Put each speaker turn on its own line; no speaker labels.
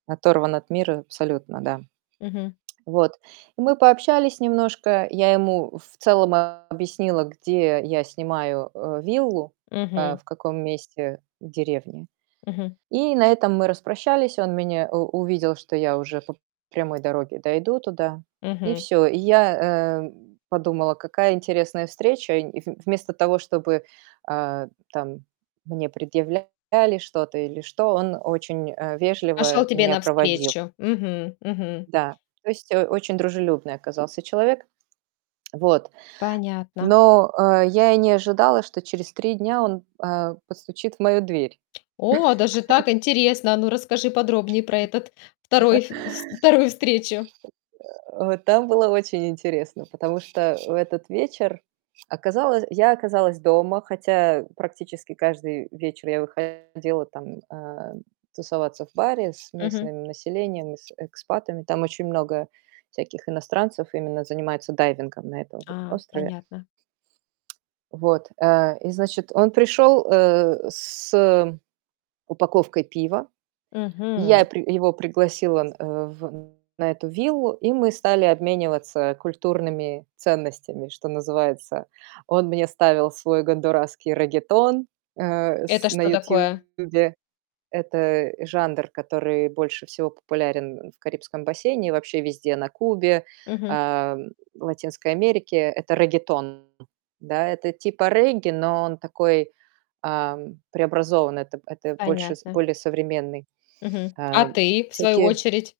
Оторван от мира абсолютно, да.
Мгм.
Вот. И мы пообщались немножко. Я ему в целом объяснила, где я снимаю, э, виллу, э,
Мгм.
в каком месте в деревне.
Мгм.
И на этом мы распрощались. Он меня у увидел, что я уже по прямой дороге дойду туда, и
Мгм.
всё. И я, э, подумала: "Какая интересная встреча". И в вместо того, чтобы, а, там, мне предъявляли что-то или что, он очень, э,
Пошел
вежливо
тебе
меня проводил.
навстречу. Мгм мгм.
Да. То есть, э, очень дружелюбный оказался человек. Вот.
Понятно.
Но, э, я и не ожидала, что через 3 дня он, э, постучит в мою дверь.
О, даже так интересно! Ну, расскажи подробнее про этот 2, ф с 2 встречу.
Э, там было очень интересно, потому что в этот вечер оказалось я оказалась дома, хотя практически каждый вечер я выходила, там, э, тусоваться в баре с
Мгм.
местным населением и с экспатами. Там очень много всяких иностранцев именно занимаются дайвингом на этом вот
А,
острове.
понятно.
Вот. Э, и, значит, он пришел, э, с упаковкой пива. Я
Мгм.
при его пригласила, э, в на эту виллу, и мы стали обмениваться культурными ценностями, что называется. Он мне ставил свой гондурасский реггетон, э, с
Это
на
что такое?
"Ютубе". Это жанр, который больше всего популярен в Карибском бассейне и вообще везде на Кубе,
Мгм.
а, в Латинской Америке. Это реггетон, да? Это типа регги, но он такой, ам, преобразованный. Это это больше
Понятно.
более современный.
Мгм.
Э,
А ты, в свою
всякие
очередь?